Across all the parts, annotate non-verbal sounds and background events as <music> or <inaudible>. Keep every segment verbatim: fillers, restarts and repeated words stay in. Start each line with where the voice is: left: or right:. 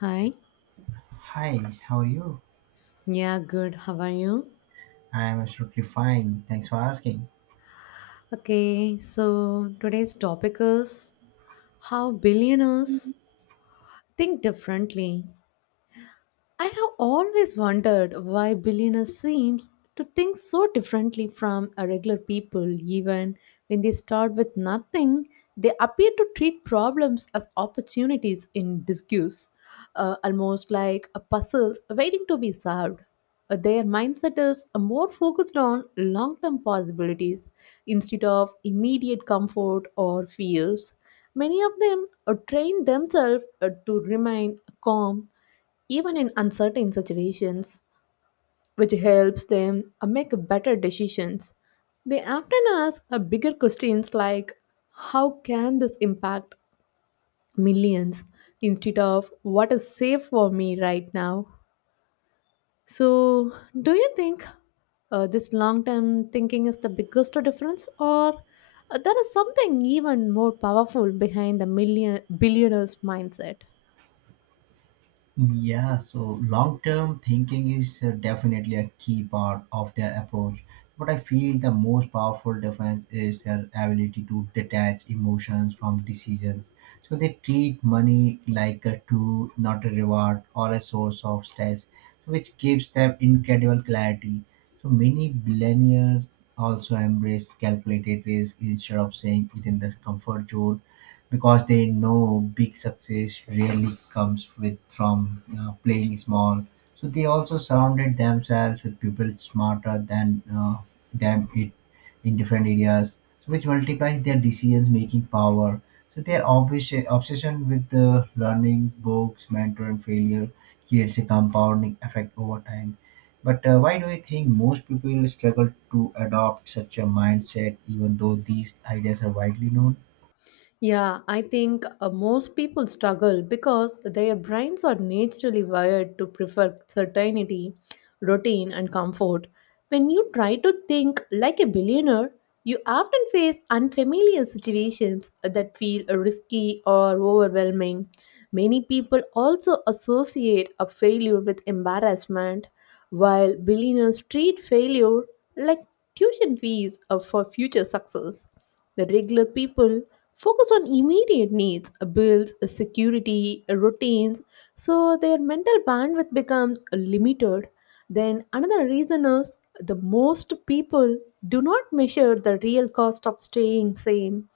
left: Hi.
right: Hi, how are you?
left: Yeah, good. How are you?
right: I am absolutely fine. Thanks for asking.
left: Okay, so today's topic is how billionaires think differently. I have always wondered why billionaires seem to think so differently from a regular people. Even when they start with nothing, they appear to treat problems as opportunities in disguise, uh, almost like a puzzles waiting to be solved. Uh, their mindset is more focused on long-term possibilities instead of immediate comfort or fears. Many of them uh, train themselves uh, to remain calm even in uncertain situations, which helps them uh, make better decisions. They often ask uh, bigger questions like how can this impact millions instead of what is safe for me right now? So, do you think uh, this long term thinking is the biggest difference, or uh, there is something even more powerful behind the million billionaires mindset?
right: Yeah, so long term thinking is uh, definitely a key part of their approach. But I feel the most powerful difference is their ability to detach emotions from decisions. So they treat money like a tool, not a reward or a source of stress, which gives them incredible clarity. So many billionaires also embrace calculated risk instead of saying it in the comfort zone because they know big success really comes with from you know, playing small. So they also surrounded themselves with people smarter than uh, them it in different areas, so which multiplies their decisions making power. So their obsession obsession with the learning, books, mentor, and failure creates a compounding effect over time. But uh, why do you think most people struggle to adopt such a mindset, even though these ideas are widely known?
left: Yeah, I think uh, most people struggle because their brains are naturally wired to prefer certainty, routine, and comfort. When you try to think like a billionaire, you often face unfamiliar situations that feel risky or overwhelming. Many people also associate a failure with embarrassment, while billionaires treat failure like tuition fees uh, for future success. The regular people focus on immediate needs, uh, bills, uh, security, uh, routines, so their mental bandwidth becomes uh, limited. Then, another reason is the most people do not measure the real cost of staying sane,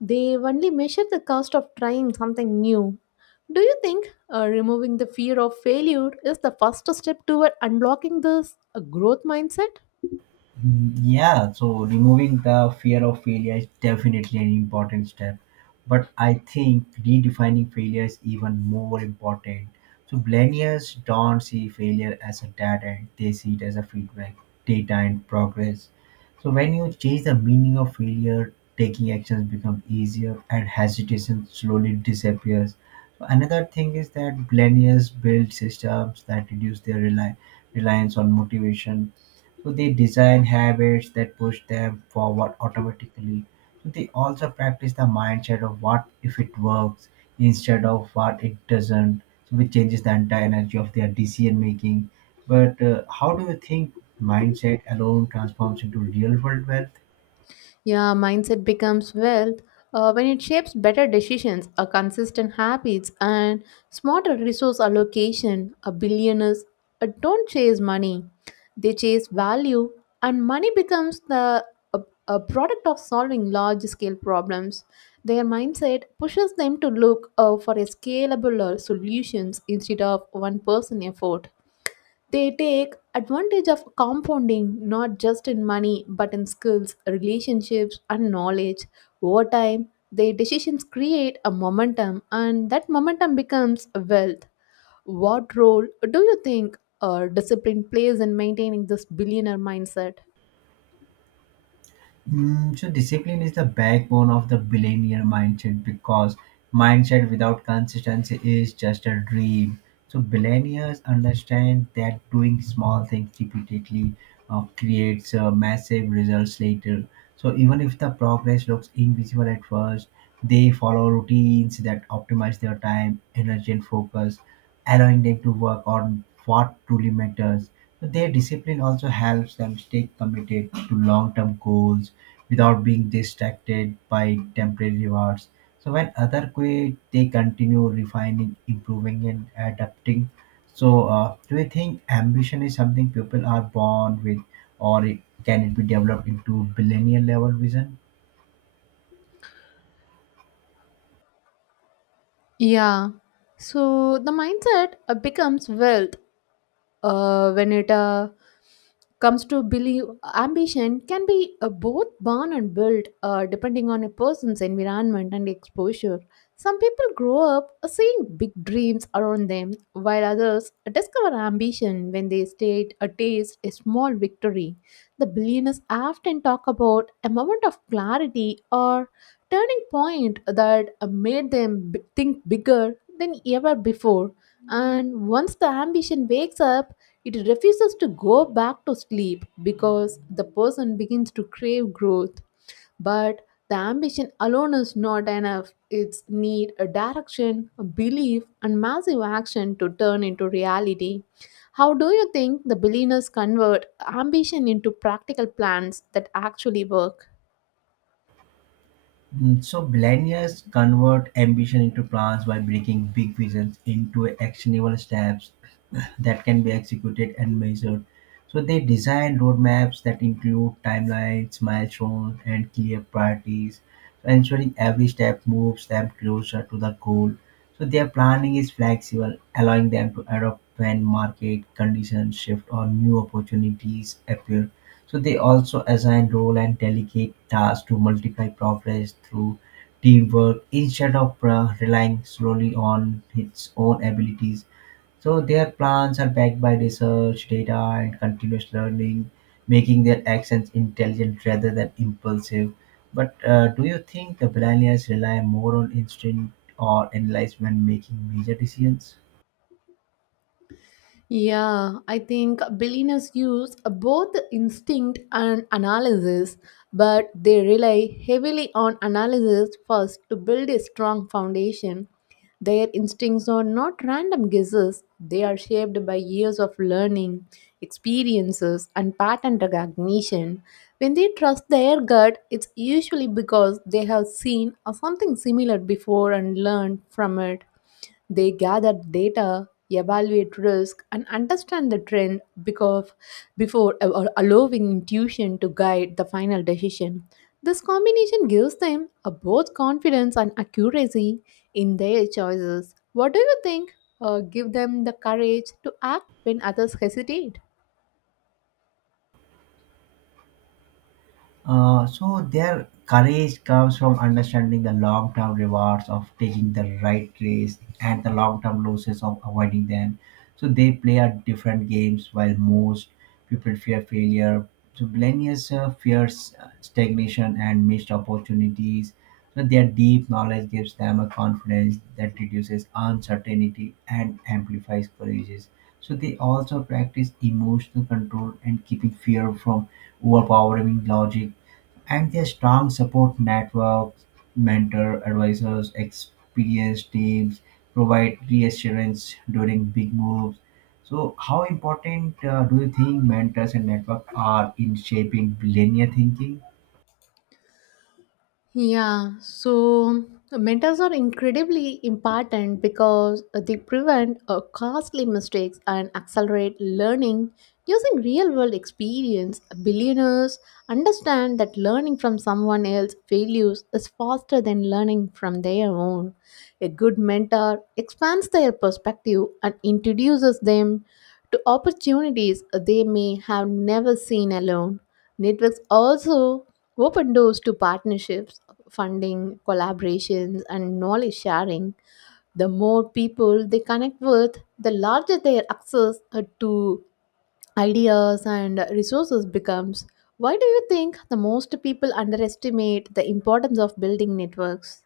left: they only measure the cost of trying something new. Do you think uh, removing the fear of failure is the first step toward unblocking this uh, growth mindset?
right: Mm, yeah, so removing the fear of failure is definitely an important step, but I think redefining failure is even more important. So millennials don't see failure as a dead end, they see it as a feedback, data, and progress. So, when you change the meaning of failure, taking actions becomes easier and hesitation slowly disappears. So, another thing is that millennials build systems that reduce their rely reliance on motivation, so they design habits that push them forward automatically. So they also practice the mindset of what if it works instead of what it doesn't, so which changes the entire energy of their decision making. But uh, how do you think mindset alone transforms into real world wealth?
left: Yeah, mindset becomes wealth uh, when it shapes better decisions, a consistent habits, and smarter resource allocation. A billionaires uh, don't chase money; they chase value, and money becomes the a, a product of solving large-scale problems. Their mindset pushes them to look uh, for a scalable uh, solutions instead of one-person effort. They take advantage of compounding not just in money but in skills, relationships, and knowledge. Over time, their decisions create a momentum, and that momentum becomes wealth. What role do you think uh, discipline plays in maintaining this billionaire mindset?
right: Mm, so discipline is the backbone of the billionaire mindset because mindset without consistency is just a dream. So billionaires understand that doing small things repeatedly uh, creates uh, massive results later. So even if the progress looks invisible at first, they follow routines that optimize their time, energy, and focus, allowing them to work on what truly matters. So their discipline also helps them stay committed to long term goals without being distracted by temporary rewards. So when other quit, they continue refining, improving, and adapting. So, uh, do you think ambition is something people are born with, or it, can it be developed into millennial level vision?
left: Yeah. So the mindset uh, becomes wealth uh, when it uh, comes to believe ambition can be uh, both born and built uh, depending on a person's environment and exposure. Some people grow up uh, seeing big dreams around them while others discover ambition when they state a taste a small victory. The billionaires often talk about a moment of clarity or turning point that uh, made them b- think bigger than ever before, and once the ambition wakes up, it refuses to go back to sleep because the person begins to crave growth. But the ambition alone is not enough. It's need a direction, a belief, and massive action to turn into reality. How do you think the billionaires convert ambition into practical plans that actually work?
right: Mm, so millennials convert ambition into plans by breaking big visions into actionable steps <clears throat> that can be executed and measured. So they design roadmaps that include timelines, milestones, and clear priorities, ensuring every step moves them closer to the goal. So their planning is flexible, allowing them to adapt when market conditions shift or new opportunities appear. So they also assign role and delegate tasks to multiply progress through teamwork instead of uh, relying solely on its own abilities. So their plans are backed by research, data, and continuous learning, making their actions intelligent rather than impulsive. But uh, do you think the millennials rely more on instinct or analyze when making major decisions?
left: Yeah, I think billionaires use both instinct and analysis, but they rely heavily on analysis first to build a strong foundation. Their instincts are not random guesses, they are shaped by years of learning, experiences, and pattern recognition. When they trust their gut, it's usually because they have seen or something similar before and learned from it. They gather data, evaluate risk, and understand the trend because before a- a- allowing intuition to guide the final decision. This combination gives them a both confidence and accuracy in their choices. What do you think uh, give them the courage to act when others hesitate?
right: Uh, so their courage comes from understanding the long-term rewards of taking the right risk and the long-term losses of avoiding them. So they play at different games while most people fear failure. So millennials uh, fears uh, stagnation and missed opportunities. So their deep knowledge gives them a confidence that reduces uncertainty and amplifies courage. So they also practice emotional control and keeping fear from overpowering logic. And their strong support networks, mentor, advisors, experienced teams provide reassurance during big moves. So, how important uh, do you think mentors and network are in shaping linear thinking?
left: Yeah, so uh, mentors are incredibly important because uh, they prevent uh, costly mistakes and accelerate learning using real world experience. Billionaires understand that learning from someone else's failures is faster than learning from their own. A good mentor expands their perspective and introduces them to opportunities they may have never seen alone. Networks also open doors to partnerships funding, collaborations, and knowledge sharing, the more people they connect with, the larger their access uh, to ideas and resources becomes. Why do you think the most people underestimate the importance of building networks?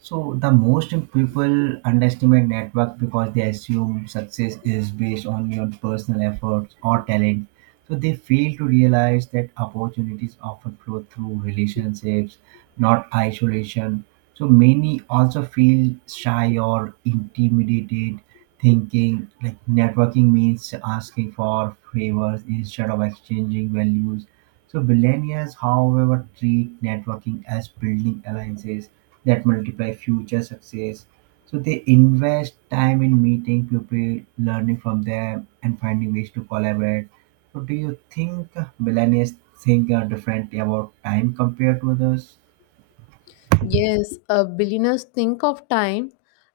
right: So the most people underestimate network because they assume success is based on your personal efforts or talent. So they fail to realize that opportunities often flow through relationships, not isolation. So many also feel shy or intimidated, thinking like networking means asking for favors instead of exchanging values. So billionaires, however, treat networking as building alliances that multiply future success. So they invest time in meeting people, learning from them, and finding ways to collaborate. So do you think billionaires think uh, differently about time compared to others?
left: Yes, uh, billionaires think of time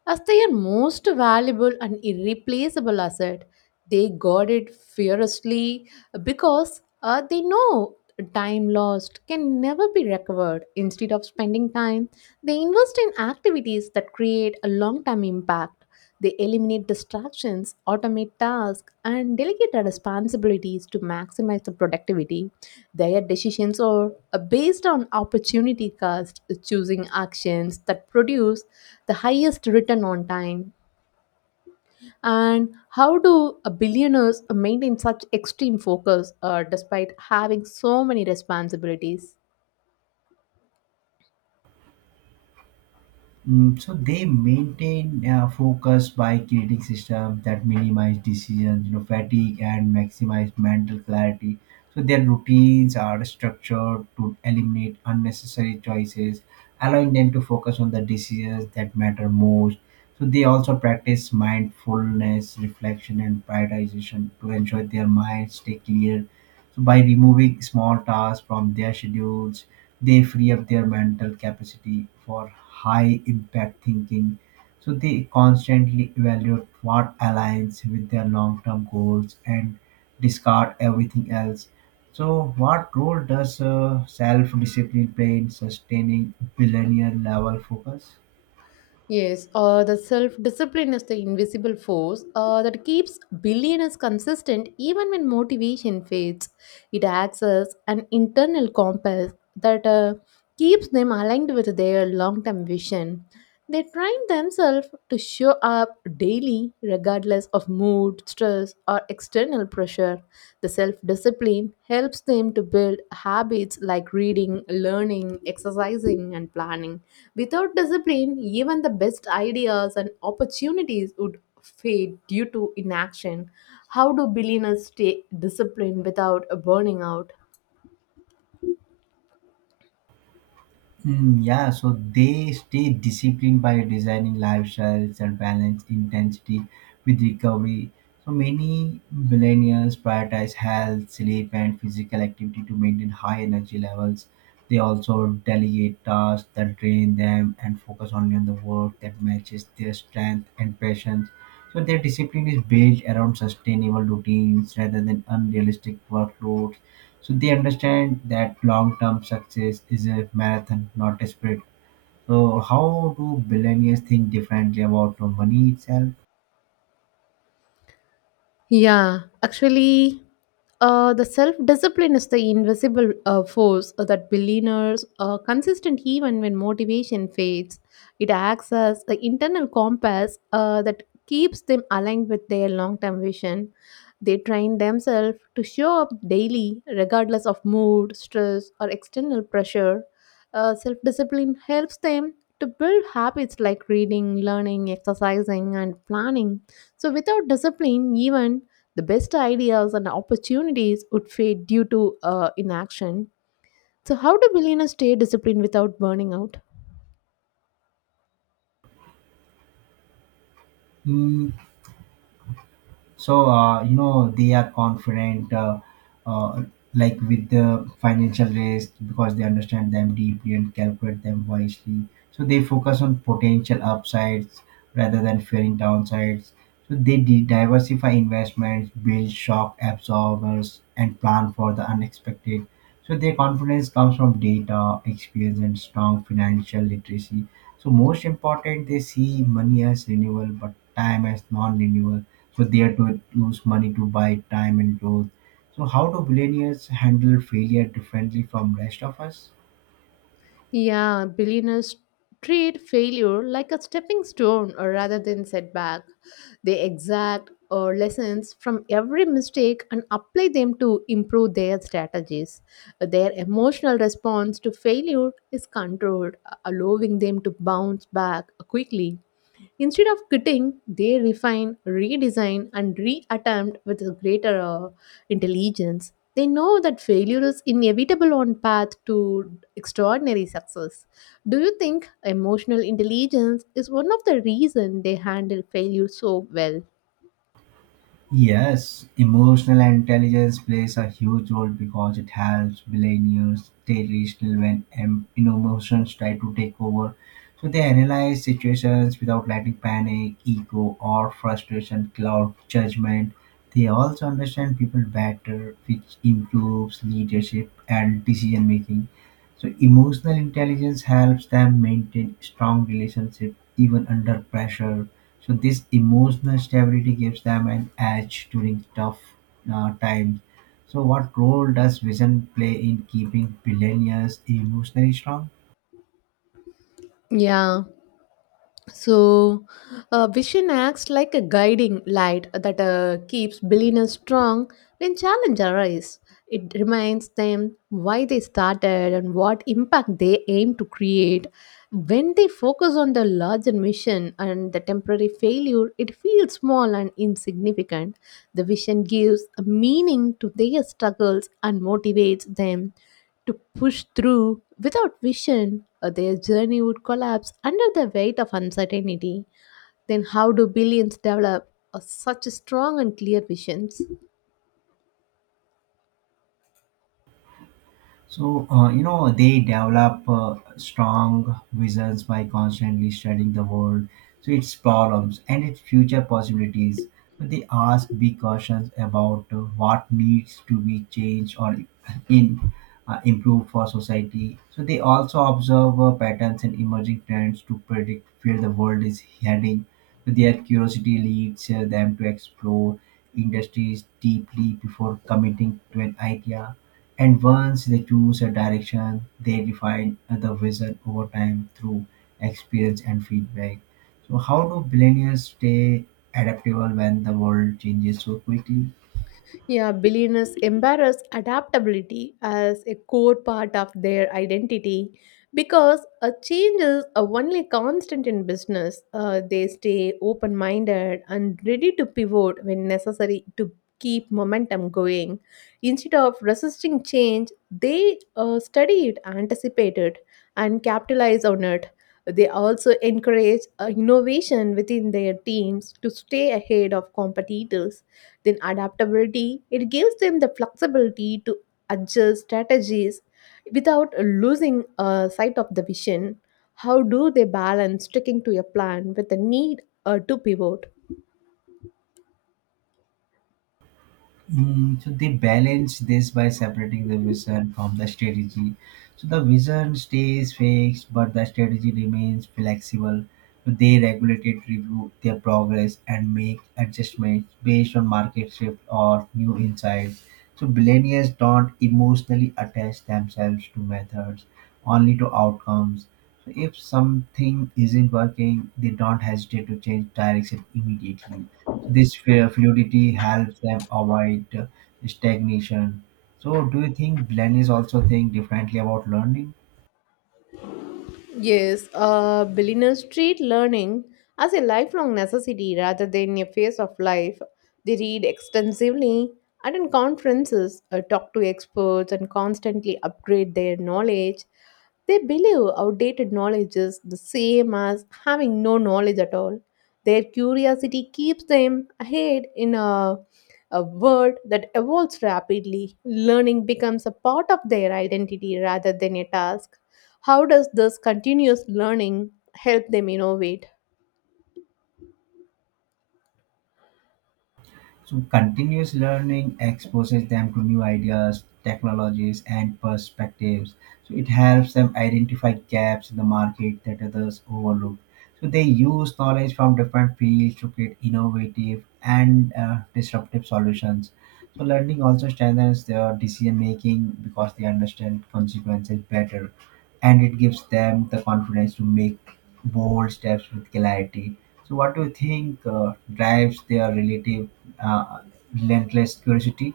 left: as their most valuable and irreplaceable asset. They guard it fiercely because uh, they know time lost can never be recovered. Instead of spending time, they invest in activities that create a long term impact. They eliminate distractions, automate tasks, and delegate our responsibilities to maximize the productivity. Their decisions are uh, based on opportunity cost, choosing actions that produce the highest return on time. And how do uh, billionaires maintain such extreme focus uh, despite having so many responsibilities?
right: Mm, so they maintain uh, focus by creating systems that minimize decisions, you know, fatigue and maximize mental clarity. So their routines are structured to eliminate unnecessary choices, allowing them to focus on the decisions that matter most. So they also practice mindfulness, reflection, and prioritization to ensure their minds stay clear. So by removing small tasks from their schedules, they free up their mental capacity for high impact thinking. So they constantly evaluate what aligns with their long term goals and discard everything else. So what role does uh, self discipline play in sustaining billionaire level focus?
left: Yes, uh, the self discipline is the invisible force uh, that keeps billionaires consistent even when motivation fades. It acts as an internal compass that uh, keeps them aligned with their long term vision. They train themselves to show up daily, regardless of mood, stress, or external pressure. The self discipline helps them to build habits like reading, learning, exercising, and planning. Without discipline, even the best ideas and opportunities would fade due to inaction. How do billionaires stay disciplined without burning out?
right: Mm, yeah, so they stay disciplined by designing lifestyles that balance intensity with recovery. So many millennials prioritize health, sleep, and physical activity to maintain high energy levels. They also delegate tasks that drain them and focus only on the work that matches their strength and passions. So their discipline is built around sustainable routines rather than unrealistic workloads. So they understand that long-term success is a marathon, not a sprint. So how do billionaires think differently about money itself?
left: Yeah, actually, uh, the self discipline is the invisible uh, force that billionaires are consistent even when motivation fades. It acts as the internal compass uh, that keeps them aligned with their long term vision. They train themselves to show up daily, regardless of mood, stress, or external pressure. Uh, self discipline helps them to build habits like reading, learning, exercising, and planning. So, without discipline, even the best ideas and opportunities would fade due to uh, inaction. So, how do billionaires stay disciplined without burning out?
right: Hmm, so uh, you know they are confident uh, uh, like with the financial risk because they understand them deeply and calculate them wisely, so they focus on potential upsides rather than fearing downsides. So they de- diversify investments, build shock absorbers, and plan for the unexpected. So their confidence comes from data, experience, and strong financial literacy. So most important, they see money as renewal, but time as non-renewal. So they are to use money to buy time and growth. So how do billionaires handle failure differently from rest of us?
left: Yeah, billionaires treat failure like a stepping stone or rather than setback. They exact or lessons from every mistake and apply them to improve their strategies. Their emotional response to failure is controlled, allowing them to bounce back quickly. Instead of quitting, they refine, redesign, and reattempt with a greater uh, intelligence. They know that failure is inevitable on path to extraordinary success. Do you think emotional intelligence is one of the reason they handle failure so well?
right: Yes, emotional intelligence plays a huge role because it helps billionaires stay rational when em- you know, emotions try to take over. So they analyze situations without letting panic, ego, or frustration cloud judgment. They also understand people better, which improves leadership and decision making. So emotional intelligence helps them maintain strong relationships even under pressure. So this emotional stability gives them an edge during tough uh, times. So what role does vision play in keeping millennials emotionally strong?
left: Yeah, so, uh, vision acts like a guiding light that uh, keeps billionaires strong when challenges arise. It reminds them why they started and what impact they aim to create. When they focus on the larger mission and the temporary failure, it feels small and insignificant. The vision gives a meaning to their struggles and motivates them to push through. Without vision, uh, their journey would collapse under the weight of uncertainty. Then, how do billions develop uh, such strong and clear visions?
right: So, uh, you know, they develop uh, strong visions by constantly studying the world, so its problems and its future possibilities. But they ask big questions about uh, what needs to be changed or in uh, improved for society. So they also observe uh, patterns and emerging trends to predict where the world is heading. So their curiosity leads uh, them to explore industries deeply before committing to an idea, and once they choose a direction, they refine the vision over time through experience and feedback. So, how do millennials stay adaptable when the world changes so quickly?
left: Yeah, billionaires embrace adaptability as a core part of their identity because a change is a only constant in business. Uh, they stay open minded and ready to pivot when necessary to keep momentum going. Instead of resisting change, they uh, study it, anticipate it, and capitalize on it. They also encourage uh, innovation within their teams to stay ahead of competitors, then adaptability, it gives them the flexibility to adjust strategies without losing uh, sight of the vision. How do they balance sticking to a plan with the need uh, to pivot?
right: Mm, so they balance this by separating the vision from the strategy. So the vision stays fixed, but the strategy remains flexible. So they regulated review their progress and make adjustments based on market shift or new insights. So millennials don't emotionally attach themselves to methods, only to outcomes. So if something isn't working, they don't hesitate to change direction immediately. This fa- fluidity helps them avoid stagnation. So, do you think learners also think differently about learning?
left: Yes, uh, billionaires treat learning as a lifelong necessity rather than a phase of life. They read extensively, attend conferences, uh, talk to experts, and constantly upgrade their knowledge. They believe outdated knowledge is the same as having no knowledge at all. Their curiosity keeps them ahead in a, a world that evolves rapidly. Learning becomes a part of their identity rather than a task. How does this continuous learning help them innovate?
right: So, continuous learning exposes them to new ideas, technologies, and perspectives. So, it helps them identify gaps in the market that others overlook. So, they use knowledge from different fields to create innovative and uh, disruptive solutions. So, learning also strengthens their decision making because they understand consequences better, and it gives them the confidence to make bold steps with clarity. So, what do you think uh, drives their relative uh, relentless curiosity?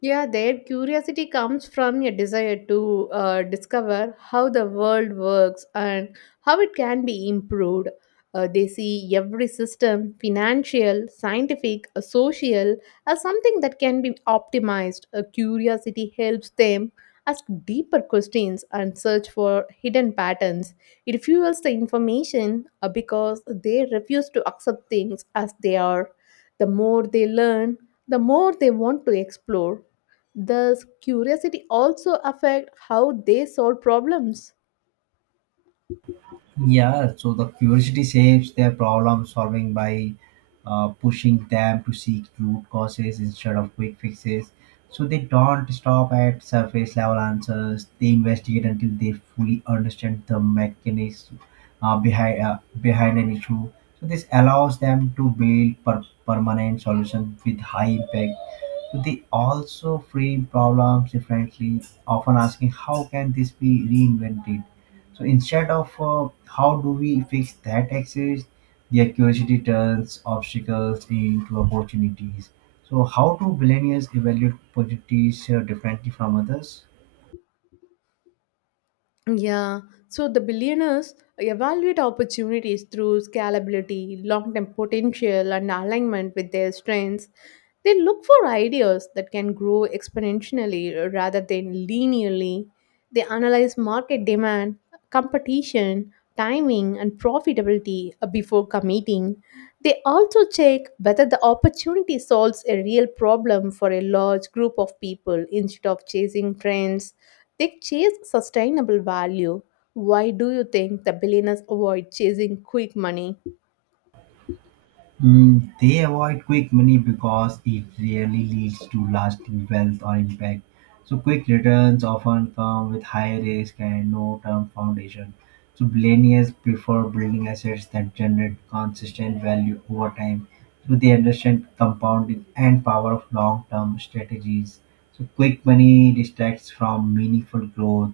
left: Yeah, their curiosity comes from a desire to uh, discover how the world works and how it can be improved. Uh, they see every system, financial, scientific, uh, social, as something that can be optimized. Uh, curiosity helps them ask deeper questions and search for hidden patterns. It fuels the information uh, because they refuse to accept things as they are. The more they learn, the more they want to explore. Does curiosity also affect how they solve problems?
right: Yeah, so the curiosity shapes their problem solving by uh, pushing them to seek root causes instead of quick fixes. So they don't stop at surface level answers. They investigate until they fully understand the mechanism uh, behind uh, behind an issue. So this allows them to build per- permanent solutions with high impact. They also frame problems differently, often asking how can this be reinvented. So instead of uh, how do we fix that exists, their curiosity turns obstacles into opportunities. So how do millennials evaluate opportunities uh, differently from others?
left: Yeah, so the billionaires evaluate opportunities through scalability, long term potential, and alignment with their strengths. They look for ideas that can grow exponentially rather than linearly. They analyze market demand, competition, timing, and profitability uh, before committing. They also check whether the opportunity solves a real problem for a large group of people instead of chasing trends, they chase sustainable value. Why do you think the billionaires avoid chasing quick money?
right: Mm, they avoid quick money because it rarely leads to lasting wealth or impact. So, quick returns often come with high risk and no term foundation. So, billionaires prefer building assets that generate consistent value over time. So, they understand compounding and power of long term strategies. So, quick money distracts from meaningful growth.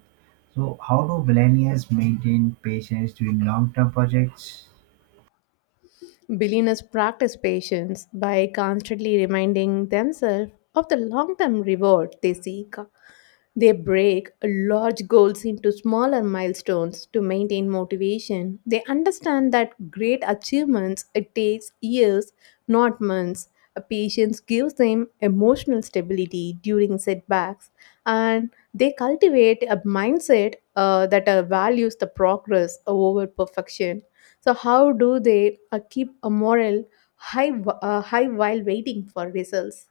right: So, how do billionaires maintain patience during long term projects?
left: Billionaires practice patience by constantly reminding themselves of the long term reward they seek. They break large goals into smaller milestones to maintain motivation. They understand that great achievements it takes years, not months. A patience gives them emotional stability during setbacks, and they cultivate a mindset uh, that uh, values the progress over perfection. So how do they uh, keep a moral high wh- uh, high while waiting for results?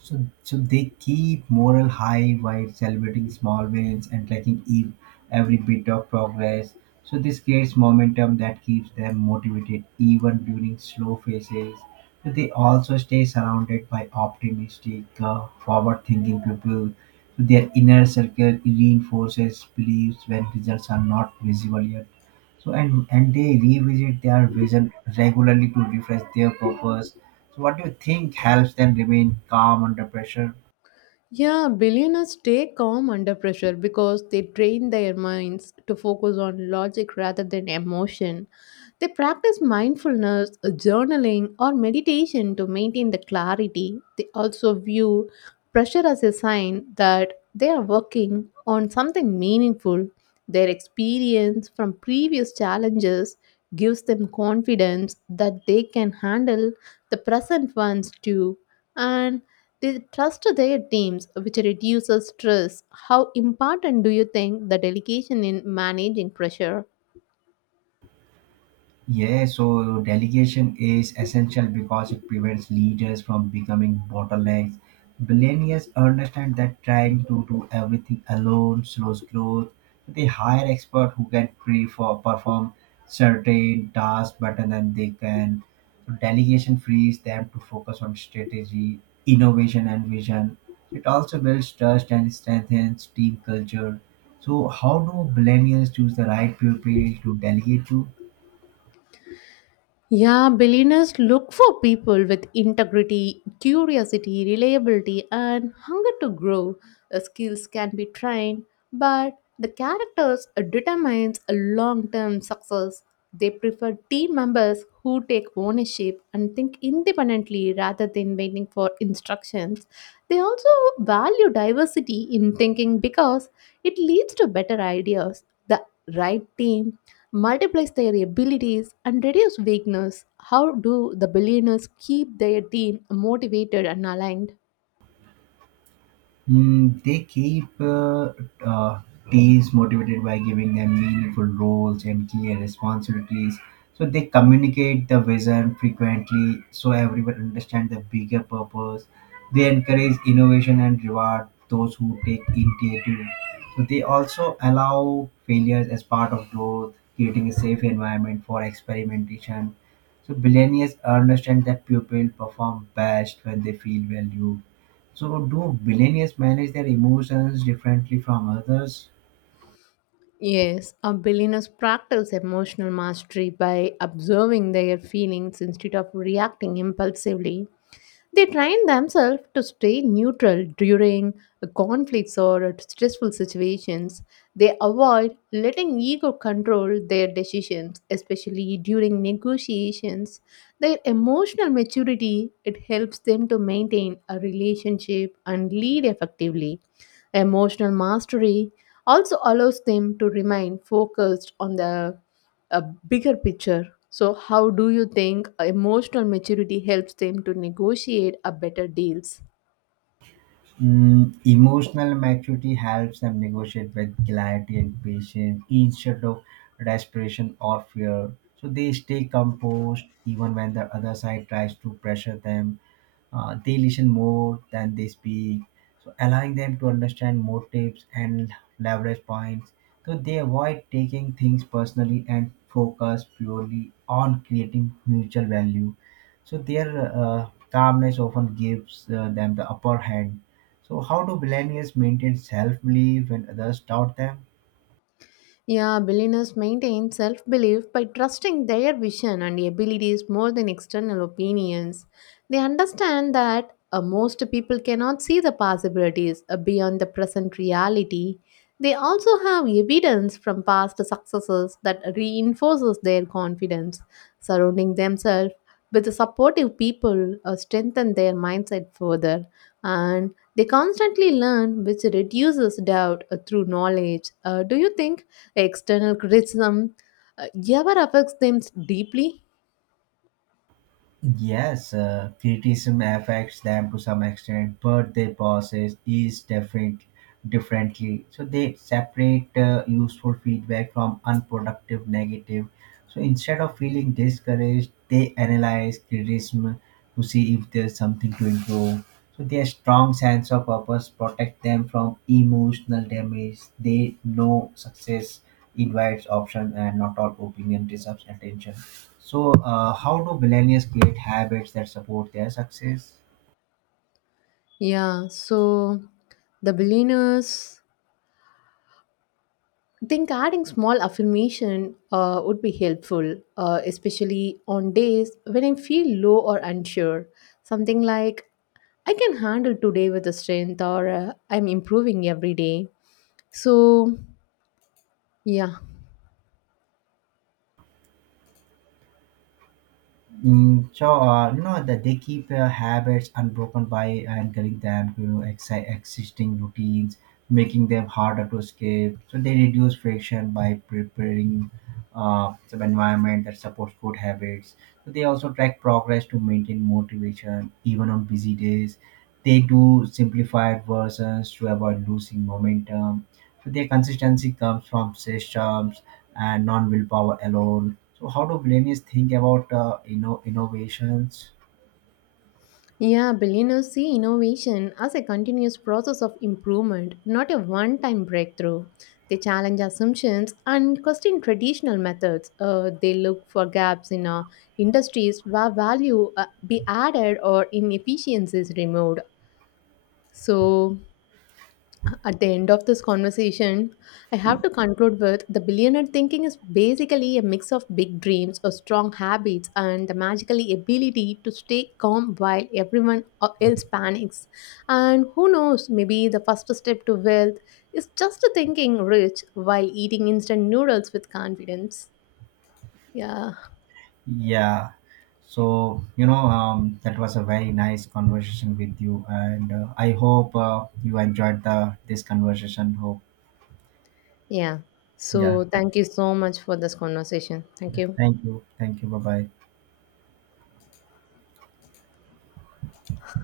right: So, so they keep morale high while celebrating small wins and tracking ev- every bit of progress. So this creates momentum that keeps them motivated even during slow phases. So they also stay surrounded by optimistic, uh, forward-thinking people. So their inner circle reinforces beliefs when results are not visible yet. So and and they revisit their vision regularly to refresh their purpose. So what do you think helps them remain calm under pressure?
left: Yeah, billionaires stay calm under pressure because they train their minds to focus on logic rather than emotion. They practice mindfulness, journaling, or meditation to maintain the clarity. They also view pressure as a sign that they are working on something meaningful. Their experience from previous challenges gives them confidence that they can handle the present ones too. And they trust their teams, which reduces stress. How important do you think the delegation in managing pressure?
right: Yeah, so delegation is essential because it prevents leaders from becoming bottlenecks. Billionaires understand that trying to do everything alone slows growth. They hire experts who can pre for perform certain tasks better than they can. Delegation frees them to focus on strategy, innovation, and vision. It also builds trust and strengthens team culture. So, how do billionaires choose the right people to delegate to?
left: Yeah, billionaires look for people with integrity, curiosity, reliability, and hunger to grow. The skills can be trained, but the characters determines a long-term success. They prefer team members who take ownership and think independently rather than waiting for instructions. They also value diversity in thinking because it leads to better ideas. The right team multiplies their abilities and reduce weakness. How do the billionaires keep their team motivated and aligned?
right: Mm, they keep uh, uh, teams motivated by giving them meaningful roles and clear responsibilities. So they communicate the vision frequently so everyone understands the bigger purpose. They encourage innovation and reward those who take initiative. So they also allow failures as part of growth, creating a safe environment for experimentation. So billionaires understand that pupils perform best when they feel valued. So do billionaires manage their emotions differently from others?
left: Yes, a billionaires practice emotional mastery by observing their feelings instead of reacting impulsively. They train themselves to stay neutral during conflicts or stressful situations. They avoid letting ego control their decisions, especially during negotiations. Their emotional maturity it helps them to maintain a relationship and lead effectively. Emotional mastery also allows them to remain focused on the a bigger picture. So, how do you think emotional maturity helps them to negotiate a better deals?
right: Mm, emotional maturity helps them negotiate with clarity and patience instead of desperation or fear. So they stay composed even when the other side tries to pressure them. Uh, they listen more than they speak, so allowing them to understand motives and leverage points. So they avoid taking things personally and focus purely on creating mutual value. So their uh, calmness often gives uh, them the upper hand. So, how do millennials maintain self belief when others doubt them?
left: Yeah, billionaires maintain self belief by trusting their vision and abilities more than external opinions. They understand that uh, most people cannot see the possibilities uh, beyond the present reality. They also have evidence from past successes that reinforces their confidence. Surrounding themselves with supportive people uh, strengthen their mindset further. And they constantly learn, which reduces doubt uh, through knowledge. Uh, do you think external criticism uh, ever affects them deeply.
right: Yes, uh, criticism affects them to some extent, but they process is different differently. So they separate uh, useful feedback from unproductive negative. So instead of feeling discouraged, they analyze criticism to see if there's something to improve. So their strong sense of purpose protect them from emotional damage. They know success invites option and not all opinion deserves attention. So, uh, how do millennials create habits that support their success?
left: Yeah, so the billionaires think adding small affirmation uh, would be helpful, uh, especially on days when I feel low or unsure. Something like, I can handle today with the strength, or uh, I'm improving every day. So, yeah.
right: Mm, so uh, you know that they keep uh, habits unbroken by anchoring them to you know, exi- existing routines, making them harder to escape. So they reduce friction by preparing uh, some environment that supports good habits. So they also track progress to maintain motivation even on busy days. They do simplified versions to avoid losing momentum. So their consistency comes from systems and non willpower alone. So how do millennials think about uh, you know innovations?
left: Yeah, billionaires see innovation as a continuous process of improvement, not a one time breakthrough. They challenge assumptions and question traditional methods. Uh, they look for gaps in uh, industries where value uh, be added or inefficiencies removed. So, at the end of this conversation, I have to conclude with the billionaire thinking is basically a mix of big dreams or strong habits and the magically ability to stay calm while everyone else panics. And who knows, maybe the first step to wealth is just thinking rich while eating instant noodles with confidence. Yeah.
right: Yeah. So you know um, that was a very nice conversation with you, and uh, I hope uh, you enjoyed the this conversation. Hope
left: Yeah.
right: yeah.
left: So thank you so much for this conversation. Thank you.
right: Thank you. Thank you. Bye bye.